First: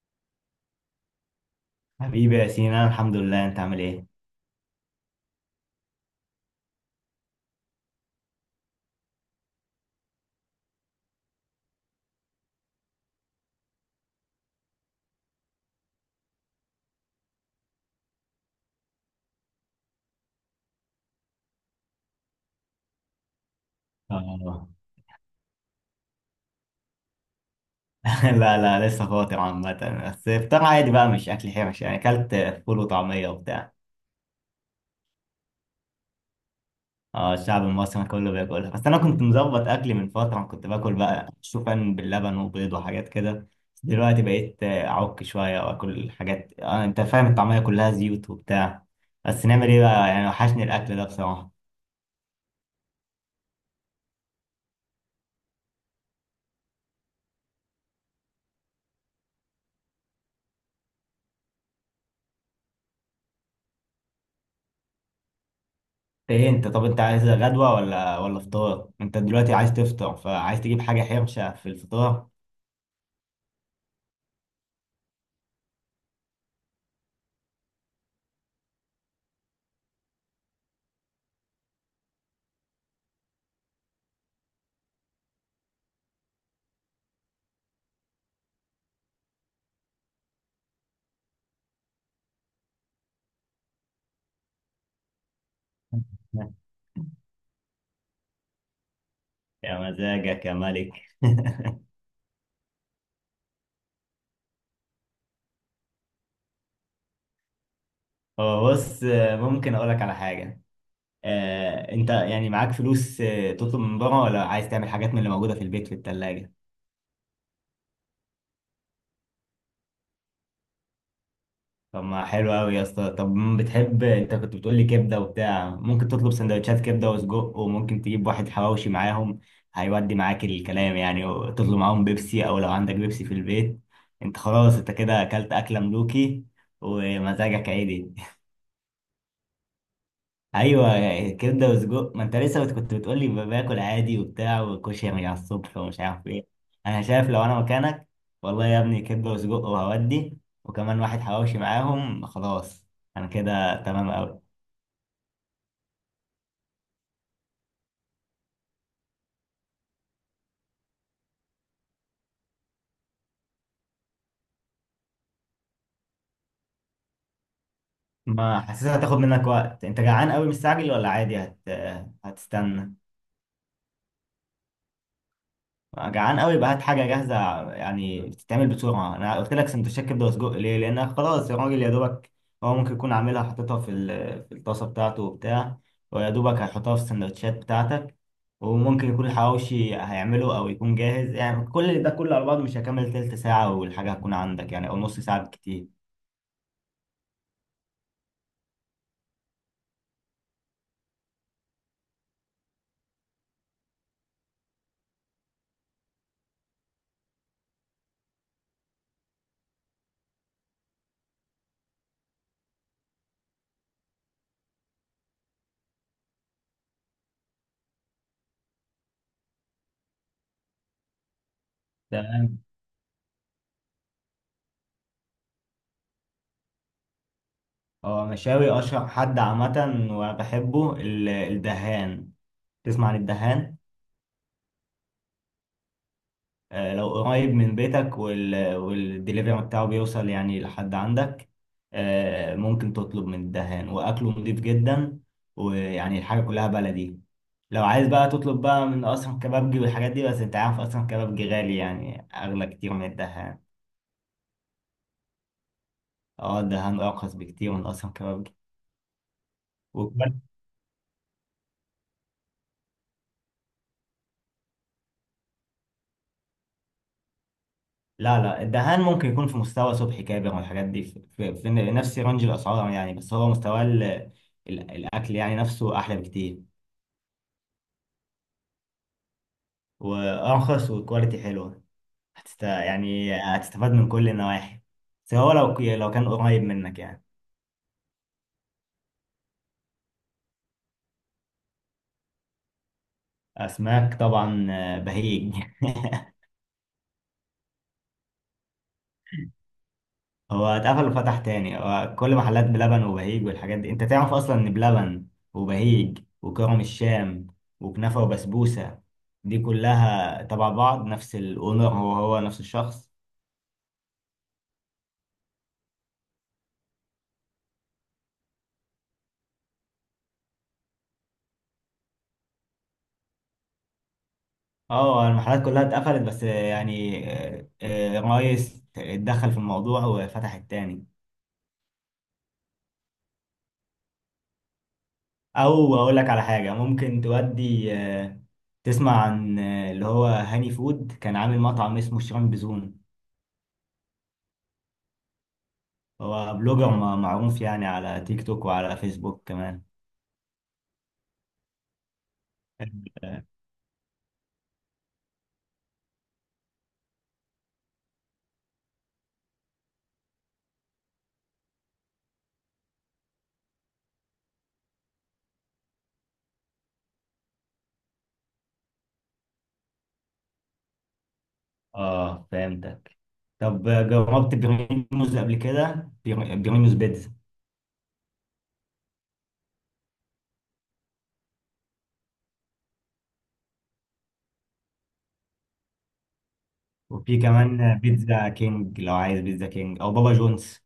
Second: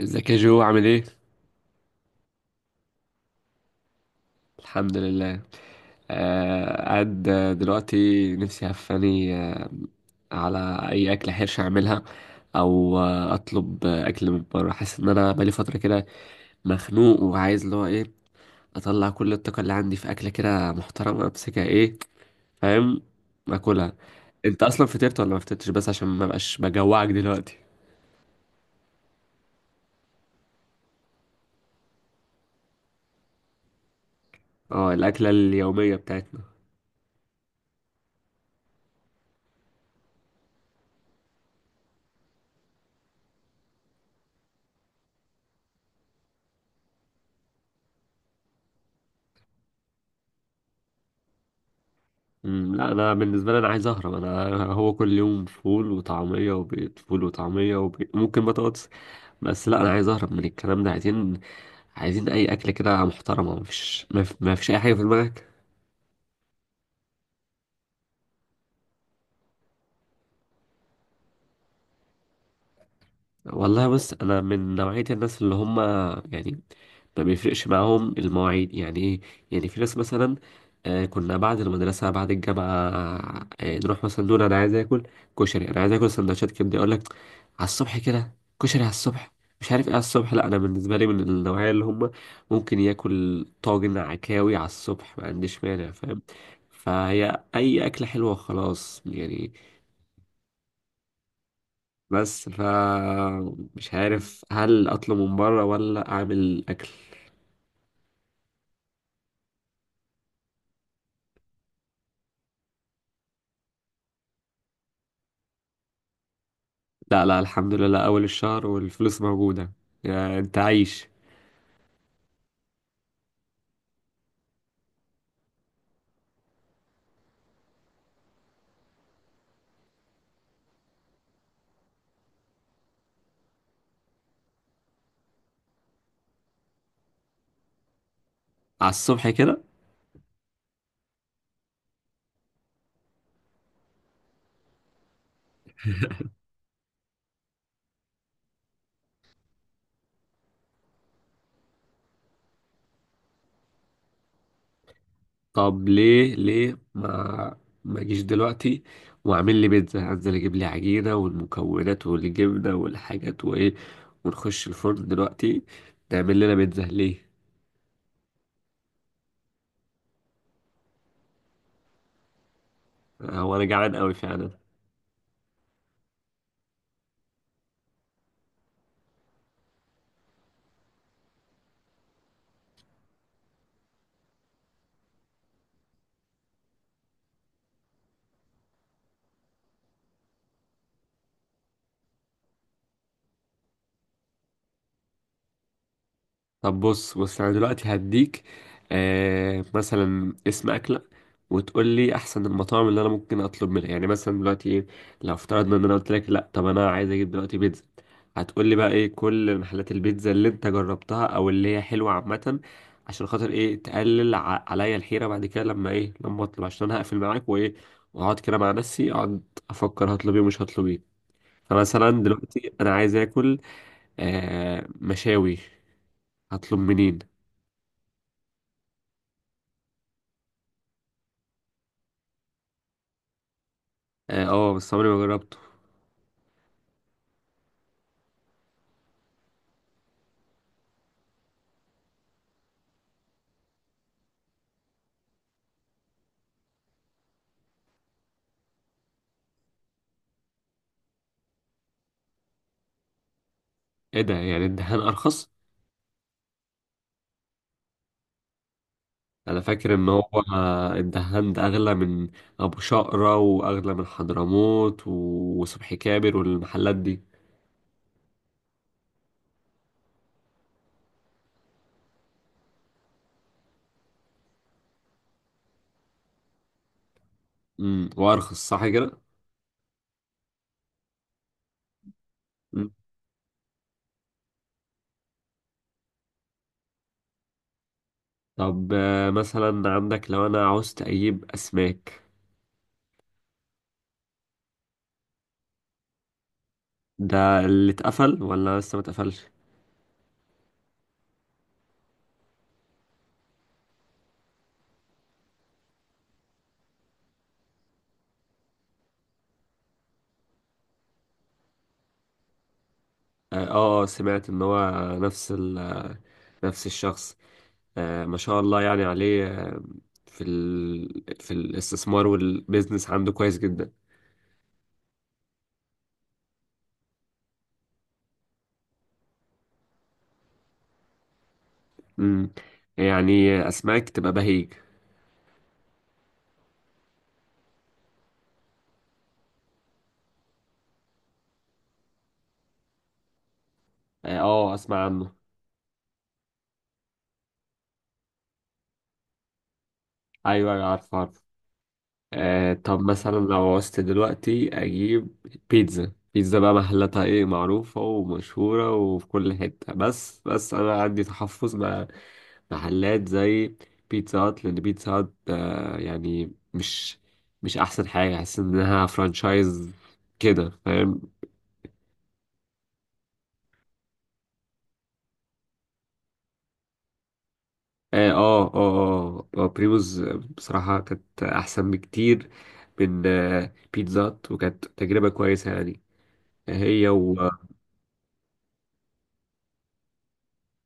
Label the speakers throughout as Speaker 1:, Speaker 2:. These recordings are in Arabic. Speaker 1: ازيك يا جو، عامل ايه؟
Speaker 2: حبيبي يا سينا، أنا الحمد لله. انت عامل ايه؟
Speaker 1: الحمد لله. قاعد دلوقتي، نفسي هفاني على اي اكل حرش اعملها، او اطلب اكل من بره. حاسس ان انا بقالي فتره كده مخنوق، وعايز اللي هو ايه، اطلع كل الطاقه اللي عندي في اكله كده محترمه، امسكها، ايه، فاهم، اكلها. انت
Speaker 2: اه.
Speaker 1: اصلا فطرت ولا ما فطرتش؟ بس عشان ما بقاش بجوعك دلوقتي.
Speaker 2: لا لا، لسه فاطر عامة. بس فطار عادي بقى، مش اكل حرش، يعني اكلت فول وطعمية وبتاع.
Speaker 1: اه، الاكله اليوميه بتاعتنا.
Speaker 2: اه، الشعب المصري كله بياكلها. بس انا كنت مظبط اكلي من فترة، كنت باكل بقى شوفان باللبن وبيض وحاجات كده. بس دلوقتي بقيت اعك شوية واكل حاجات، انت فاهم، الطعمية كلها زيوت وبتاع. بس نعمل ايه بقى يعني، وحشني الاكل ده بصراحة.
Speaker 1: لا، انا بالنسبه لي انا عايز اهرب. انا هو كل يوم فول وطعميه وبيض، فول وطعميه وبيض، ممكن بطاطس. بس لا، انا عايز اهرب من الكلام ده. عايزين اي اكل كده محترمه. مفيش اي حاجه في دماغك؟
Speaker 2: ايه، انت طب انت عايز غدوة ولا فطار؟ انت دلوقتي عايز تفطر، فعايز تجيب حاجة حرشة في الفطار؟
Speaker 1: والله بص، انا من نوعيه الناس اللي هم، يعني، ما بيفرقش معاهم المواعيد. يعني ايه؟ يعني في ناس مثلا كنا بعد المدرسة، بعد الجامعة نروح مثلا نقول أنا عايز آكل كشري، أنا عايز آكل سندوتشات كبدة. يقول لك على الصبح كده؟ كشري على الصبح، مش عارف ايه على الصبح. لا، أنا بالنسبة لي من النوعية اللي هم ممكن ياكل طاجن عكاوي على الصبح، ما عنديش مانع، فاهم. فهي أي أكلة حلوة خلاص يعني.
Speaker 2: يا مزاجك يا ملك.
Speaker 1: بس مش عارف هل أطلب من بره ولا أعمل أكل.
Speaker 2: هو بص، ممكن اقول لك على حاجه. انت يعني معاك فلوس تطلب من بره، ولا عايز تعمل حاجات من اللي موجوده في البيت في الثلاجه؟
Speaker 1: لا لا، الحمد لله، أول الشهر والفلوس موجودة، يعني أنت عايش.
Speaker 2: طب ما حلو قوي يا اسطى. طب بتحب، انت كنت بتقول لي كبده وبتاع، ممكن تطلب سندوتشات كبده وسجق، وممكن تجيب واحد حواوشي معاهم، هيودي معاك الكلام يعني، وتطلب معاهم بيبسي، او لو عندك بيبسي في البيت. انت خلاص، انت كده اكلت اكله ملوكي ومزاجك عادي.
Speaker 1: على الصبح كده.
Speaker 2: ايوه، يعني كبده وسجق. ما انت لسه كنت بتقول لي باكل عادي وبتاع، وكشري على الصبح ومش عارف ايه. انا شايف لو انا مكانك، والله يا ابني، كبده وسجق وهودي، وكمان واحد حواوشي معاهم، خلاص. انا كده تمام قوي.
Speaker 1: طب ليه ما أجيش دلوقتي وأعمل لي بيتزا؟ أنزل أجيب لي عجينة والمكونات والجبنة والحاجات وإيه، ونخش الفرن دلوقتي نعمل لنا بيتزا، ليه؟
Speaker 2: ما حاسسها هتاخد منك وقت. انت جعان قوي مستعجل، ولا عادي هتستنى؟
Speaker 1: هو أنا جعان أوي فعلا.
Speaker 2: جعان قوي، يبقى هات حاجه جاهزه، يعني بتتعمل بسرعه. انا قلت لك سندوتشات كبده وسجق ليه؟ لان خلاص يا راجل، يا دوبك هو ممكن يكون عاملها حاططها في الطاسه بتاعته وبتاع، ويا دوبك هيحطها في السندوتشات بتاعتك. وممكن يكون الحواوشي هيعمله، او يكون جاهز. يعني كل ده كله على بعضه مش هيكمل تلت ساعه والحاجه هتكون عندك، يعني او نص ساعه بالكتير.
Speaker 1: طب، بص بص، انا دلوقتي هديك مثلا اسم اكله، وتقول لي احسن المطاعم اللي انا ممكن اطلب منها. يعني مثلا دلوقتي ايه؟ لو افترضنا ان انا قلت لك لا، طب انا عايز اجيب دلوقتي بيتزا، هتقول لي بقى ايه كل محلات البيتزا اللي انت جربتها او اللي هي حلوه عامه، عشان خاطر ايه؟ تقلل عليا الحيره بعد كده، لما ايه، لما اطلب، عشان انا هقفل معاك وايه، واقعد كده مع نفسي، اقعد افكر هطلب ايه ومش هطلب ايه. فمثلا
Speaker 2: تمام.
Speaker 1: دلوقتي انا عايز اكل مشاوي، هطلب منين؟
Speaker 2: هو مشاوي، اشهر حد عامه وبحبه الدهان. تسمع عن الدهان؟
Speaker 1: اه، بس عمري ما جربته.
Speaker 2: لو قريب من بيتك والدليفري بتاعه بيوصل يعني لحد عندك، ممكن تطلب من الدهان. وأكله نضيف جدا، ويعني الحاجة كلها بلدي. لو عايز بقى تطلب بقى من أسرم كبابجي والحاجات دي، بس أنت عارف أسرم كبابجي غالي، يعني أغلى كتير من الدهان.
Speaker 1: ايه ده، يعني الدهان ارخص؟
Speaker 2: اه، الدهان أرخص بكتير من أسرم كبابجي.
Speaker 1: انا فاكر ان هو
Speaker 2: وكمان،
Speaker 1: الدهان ده اغلى من ابو شقرة، واغلى من حضرموت وصبحي كابر والمحلات دي.
Speaker 2: لا لا، الدهان ممكن يكون في مستوى صبحي كابر والحاجات دي، في نفس رينج الأسعار، يعني. بس هو مستوى الأكل يعني نفسه أحلى بكتير،
Speaker 1: وارخص، صح كده.
Speaker 2: وارخص، وكواليتي حلوه.
Speaker 1: مم.
Speaker 2: يعني هتستفاد من كل النواحي، سواء لو كان قريب منك يعني.
Speaker 1: طب مثلا عندك لو انا عاوزت اجيب اسماك،
Speaker 2: اسماك، طبعا بهيج.
Speaker 1: ده اللي اتقفل ولا لسه ما اتقفلش؟
Speaker 2: هو اتقفل وفتح تاني. هو كل محلات بلبن وبهيج والحاجات دي، انت تعرف اصلا ان بلبن وبهيج وكرم الشام وكنافه وبسبوسه دي كلها تبع بعض، نفس الاونر، هو نفس الشخص.
Speaker 1: اه، سمعت ان هو نفس نفس الشخص. ما شاء الله يعني عليه. في في الاستثمار والبيزنس عنده كويس جدا.
Speaker 2: اه، المحلات كلها اتقفلت، بس يعني الرئيس اتدخل في الموضوع وفتح التاني.
Speaker 1: امم يعني اسماك تبقى بهيج.
Speaker 2: او اقول لك على حاجه ممكن تودي، تسمع عن اللي هو هاني فود؟ كان عامل مطعم اسمه شيران بزون.
Speaker 1: اه، اسمع عنه.
Speaker 2: هو بلوجر معروف يعني، على تيك توك وعلى فيسبوك كمان.
Speaker 1: ايوه أيوة، عارفه عارفه. طب مثلا لو عوزت دلوقتي اجيب بيتزا، بيتزا بقى محلاتها ايه؟ معروفه ومشهوره وفي كل حته. بس انا عندي تحفظ مع محلات زي بيتزا هات، لان بيتزا هات يعني مش احسن حاجه، احس انها فرانشايز كده، فاهم.
Speaker 2: اه، فهمتك. طب جربت بريموز قبل كده؟ بريموز بيتزا.
Speaker 1: اه اه اه، بريموز. بصراحة كانت أحسن بكتير من بيتزا هات، وكانت تجربة كويسة يعني، هي و
Speaker 2: وفي كمان بيتزا كينج، لو عايز بيتزا كينج او بابا جونز.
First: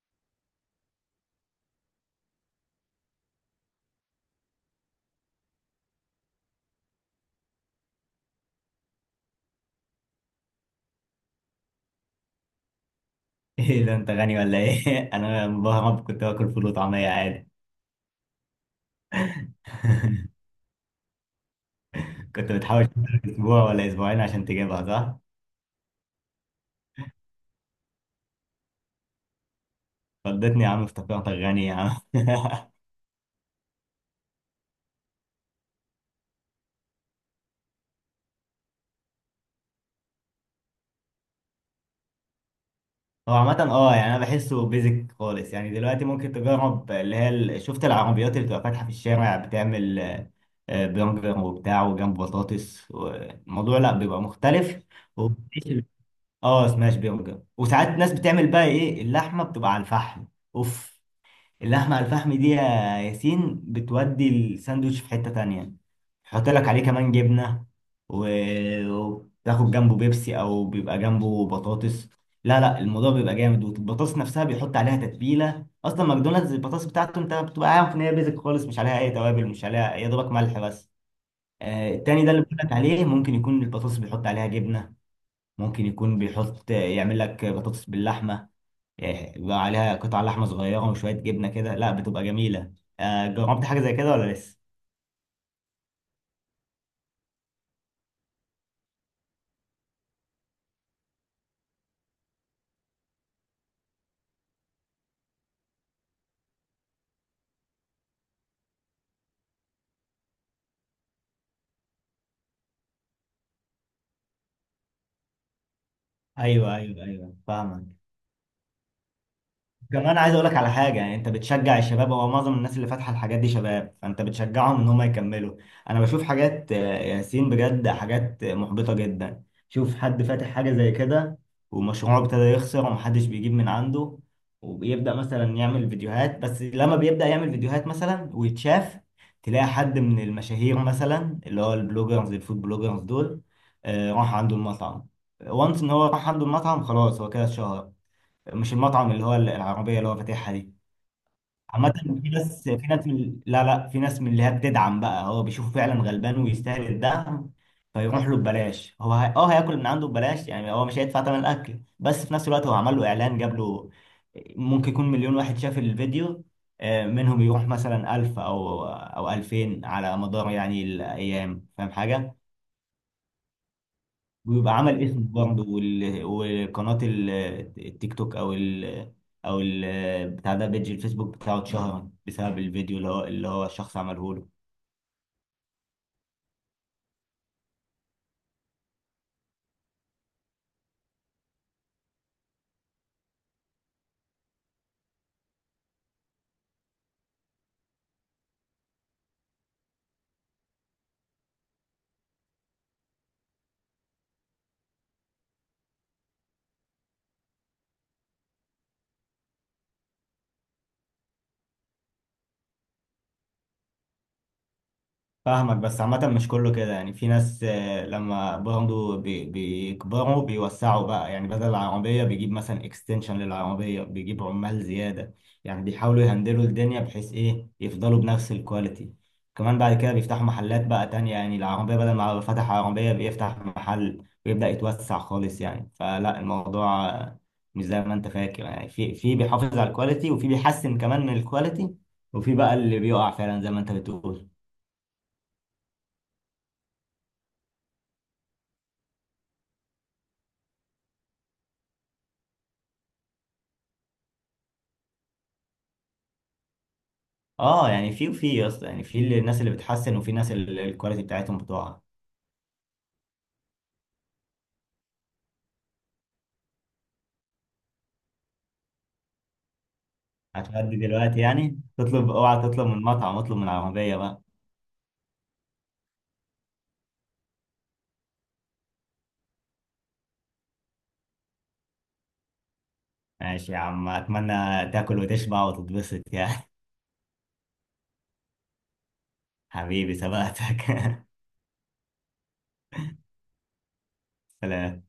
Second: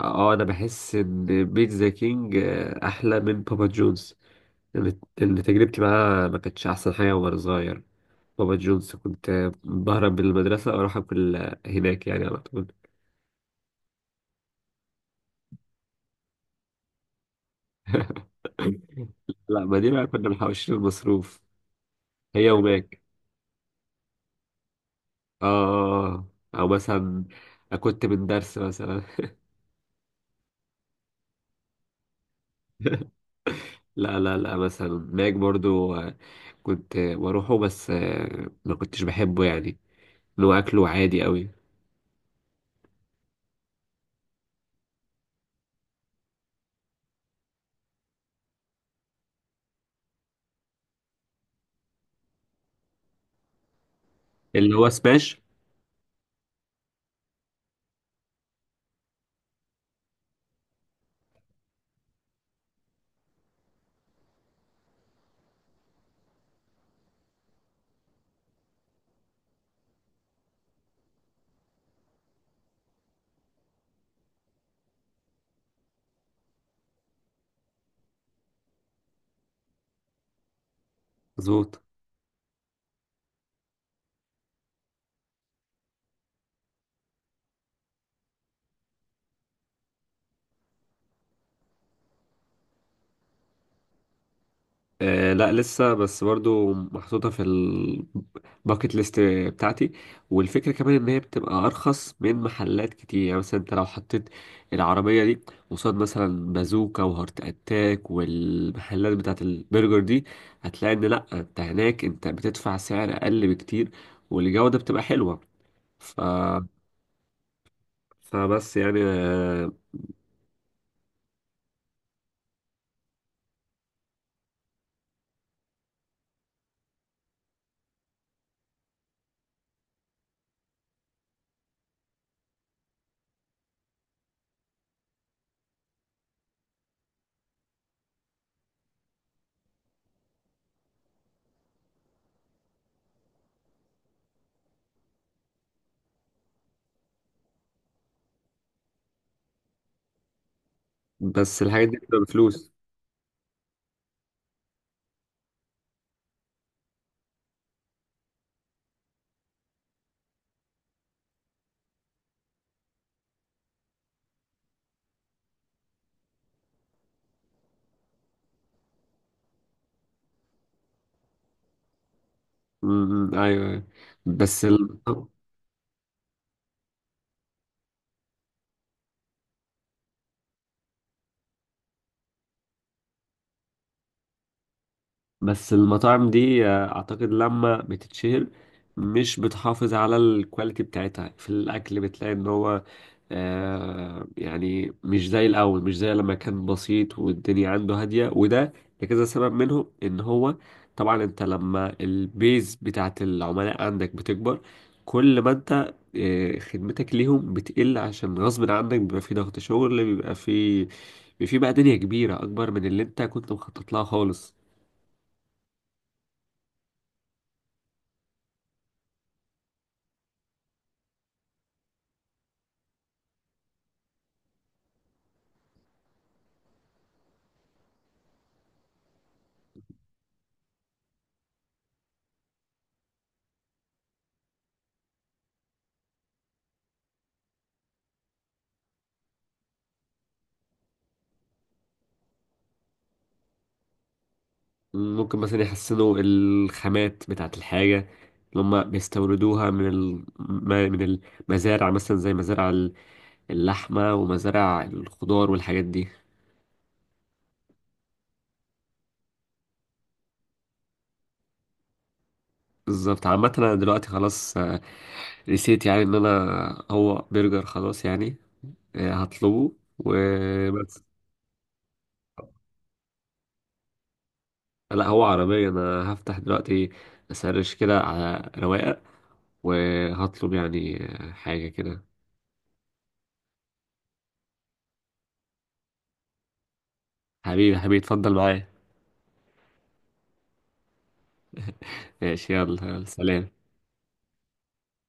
Speaker 1: أنا بحس إن بيتزا كينج أحلى من بابا جونز. لأن تجربتي معاه ما كانتش أحسن حاجة وأنا صغير. بابا جونز كنت بهرب من المدرسة وأروح أكل هناك يعني على طول.
Speaker 2: ايه ده، انت غني ولا ايه؟ انا مبهرب، كنت باكل فول وطعميه عادي.
Speaker 1: لا ما دي بقى كنا محوشين المصروف هي
Speaker 2: كنت بتحاول
Speaker 1: وماك
Speaker 2: تشتغل اسبوع ولا اسبوعين عشان تجيبها، صح؟
Speaker 1: اه. أو مثلا كنت من درس مثلا.
Speaker 2: فضتني يا عم، افتكرتك غني يا عم.
Speaker 1: لا لا لا، مثلا ماك برضو كنت بروحه، بس ما كنتش بحبه يعني، اللي هو اكله عادي قوي،
Speaker 2: هو عامة اه، يعني انا بحسه بيزك خالص يعني. دلوقتي ممكن تجرب، اللي هي شفت العربيات اللي بتبقى فاتحة في الشارع؟ بتعمل برجر وبتاع وجنب بطاطس. الموضوع لا، بيبقى
Speaker 1: اللي
Speaker 2: مختلف.
Speaker 1: هو سماش.
Speaker 2: وبتعيش اه، سماش برجر. وساعات الناس بتعمل بقى ايه، اللحمة بتبقى على الفحم. اوف، اللحمة على الفحم دي يا ياسين بتودي الساندوتش في حتة تانية. يحط لك عليه كمان جبنة، وتاخد جنبه بيبسي، أو بيبقى جنبه بطاطس. لا لا، الموضوع بيبقى جامد. والبطاطس نفسها بيحط عليها تتبيلة. أصلا ماكدونالدز البطاطس بتاعته، أنت بتبقى عارف إن هي بيزك خالص. مش عليها أي توابل، مش عليها يا دوبك ملح بس.
Speaker 1: مظبوط.
Speaker 2: التاني ده اللي بقول لك عليه، ممكن يكون البطاطس بيحط عليها جبنة، ممكن يكون بيحط يعمل لك بطاطس باللحمة، إيه، بيبقى عليها قطع لحمه صغيره وشويه جبنه كده، لا بتبقى جميله. جربت حاجه زي كده ولا لسه؟
Speaker 1: لا لسه، بس برضو محطوطة في الباكت ليست بتاعتي. والفكرة كمان ان هي بتبقى ارخص من محلات كتير، يعني مثلا انت لو حطيت العربية دي قصاد مثلا بازوكا وهارت اتاك والمحلات بتاعت البرجر دي، هتلاقي ان لا، انت هناك انت بتدفع سعر اقل بكتير، والجودة بتبقى حلوة. ف...
Speaker 2: ايوه ايوه ايوه، فاهمك.
Speaker 1: فبس يعني
Speaker 2: كمان عايز اقول لك على حاجه، يعني انت بتشجع الشباب. هو معظم الناس اللي فاتحه الحاجات دي شباب، فانت بتشجعهم ان هم يكملوا. انا بشوف حاجات ياسين، بجد حاجات محبطه جدا. شوف حد فاتح حاجه زي كده، ومشروعه ابتدى يخسر، ومحدش بيجيب من عنده، وبيبدا مثلا يعمل فيديوهات. بس لما بيبدا يعمل فيديوهات مثلا ويتشاف، تلاقي حد من المشاهير مثلا، اللي هو البلوجرز، الفود بلوجرز دول، راح عنده المطعم. وانس ان هو راح عنده المطعم خلاص هو كده اتشهر، مش المطعم اللي هو العربية اللي هو فاتحها دي.
Speaker 1: بس الحاجات
Speaker 2: عامة،
Speaker 1: دي بتبقى
Speaker 2: في ناس
Speaker 1: بفلوس.
Speaker 2: في ناس من، لا لا، في ناس من اللي هي بتدعم بقى، هو بيشوفه فعلا غلبان ويستاهل الدعم، فيروح له ببلاش. هو هي... اه هياكل من عنده ببلاش. يعني هو مش هيدفع ثمن الاكل، بس في نفس الوقت هو عمل له اعلان، جاب له ممكن يكون مليون واحد شاف الفيديو، منهم يروح مثلا 1000 او 2000 على مدار يعني الايام، فاهم حاجة؟
Speaker 1: م- م، ايوه أيوة. بس
Speaker 2: ويبقى
Speaker 1: ال...
Speaker 2: عمل اسم برضه، وقناة التيك توك، او او ال بتاع ده، بيج الفيسبوك بتاعه اتشهر بسبب الفيديو اللي هو، الشخص عمله له.
Speaker 1: بس المطاعم دي اعتقد لما بتتشهر مش بتحافظ على الكواليتي بتاعتها في الاكل. بتلاقي ان هو يعني مش زي الأول، مش زي لما كان بسيط والدنيا عنده هادية، وده لكذا سبب منهم، إن هو طبعا أنت لما البيز بتاعت العملاء عندك بتكبر، كل ما أنت خدمتك ليهم بتقل، عشان غصب عنك بيبقى في ضغط شغل، بيبقى في بقى دنيا كبيرة أكبر من اللي أنت كنت مخطط لها خالص.
Speaker 2: فاهمك. بس عامة مش كله كده يعني، في ناس لما برضه بيكبروا بيوسعوا بقى، يعني بدل العربية بيجيب مثلا اكستنشن للعربية، بيجيب عمال زيادة، يعني بيحاولوا يهندلوا الدنيا بحيث ايه، يفضلوا بنفس الكواليتي. كمان بعد كده بيفتحوا محلات بقى تانية، يعني العربية بدل ما فتح عربية بيفتح محل ويبدأ يتوسع خالص. يعني فلا، الموضوع مش زي ما انت فاكر يعني. في بيحافظ على الكواليتي، وفي بيحسن كمان من الكواليتي، وفي بقى اللي بيقع فعلا زي ما انت بتقول.
Speaker 1: ممكن مثلا يحسنوا الخامات بتاعت الحاجة اللي هم بيستوردوها من من المزارع مثلا، زي مزارع اللحمة ومزارع الخضار والحاجات دي.
Speaker 2: اه، يعني في وفي يا اسطى. يعني في الناس اللي بتحسن، وفي ناس الكواليتي بتاعتهم بتقع.
Speaker 1: بالظبط. عامة أنا دلوقتي خلاص نسيت يعني إن أنا هو برجر خلاص يعني، هطلبه
Speaker 2: هتغدي
Speaker 1: وبس.
Speaker 2: دلوقتي يعني، تطلب، اوعى تطلب من مطعم، اطلب من عربية بقى.
Speaker 1: لا هو عربية، أنا هفتح دلوقتي أسرش كده على رواقة وهطلب يعني حاجة كده.
Speaker 2: ماشي يا عم، اتمنى تاكل وتشبع وتتبسط يعني.
Speaker 1: حبيبي حبيبي، اتفضل معايا.
Speaker 2: حبيبي سبقتك.
Speaker 1: ماشي، يلا يلا، سلام.
Speaker 2: سلام.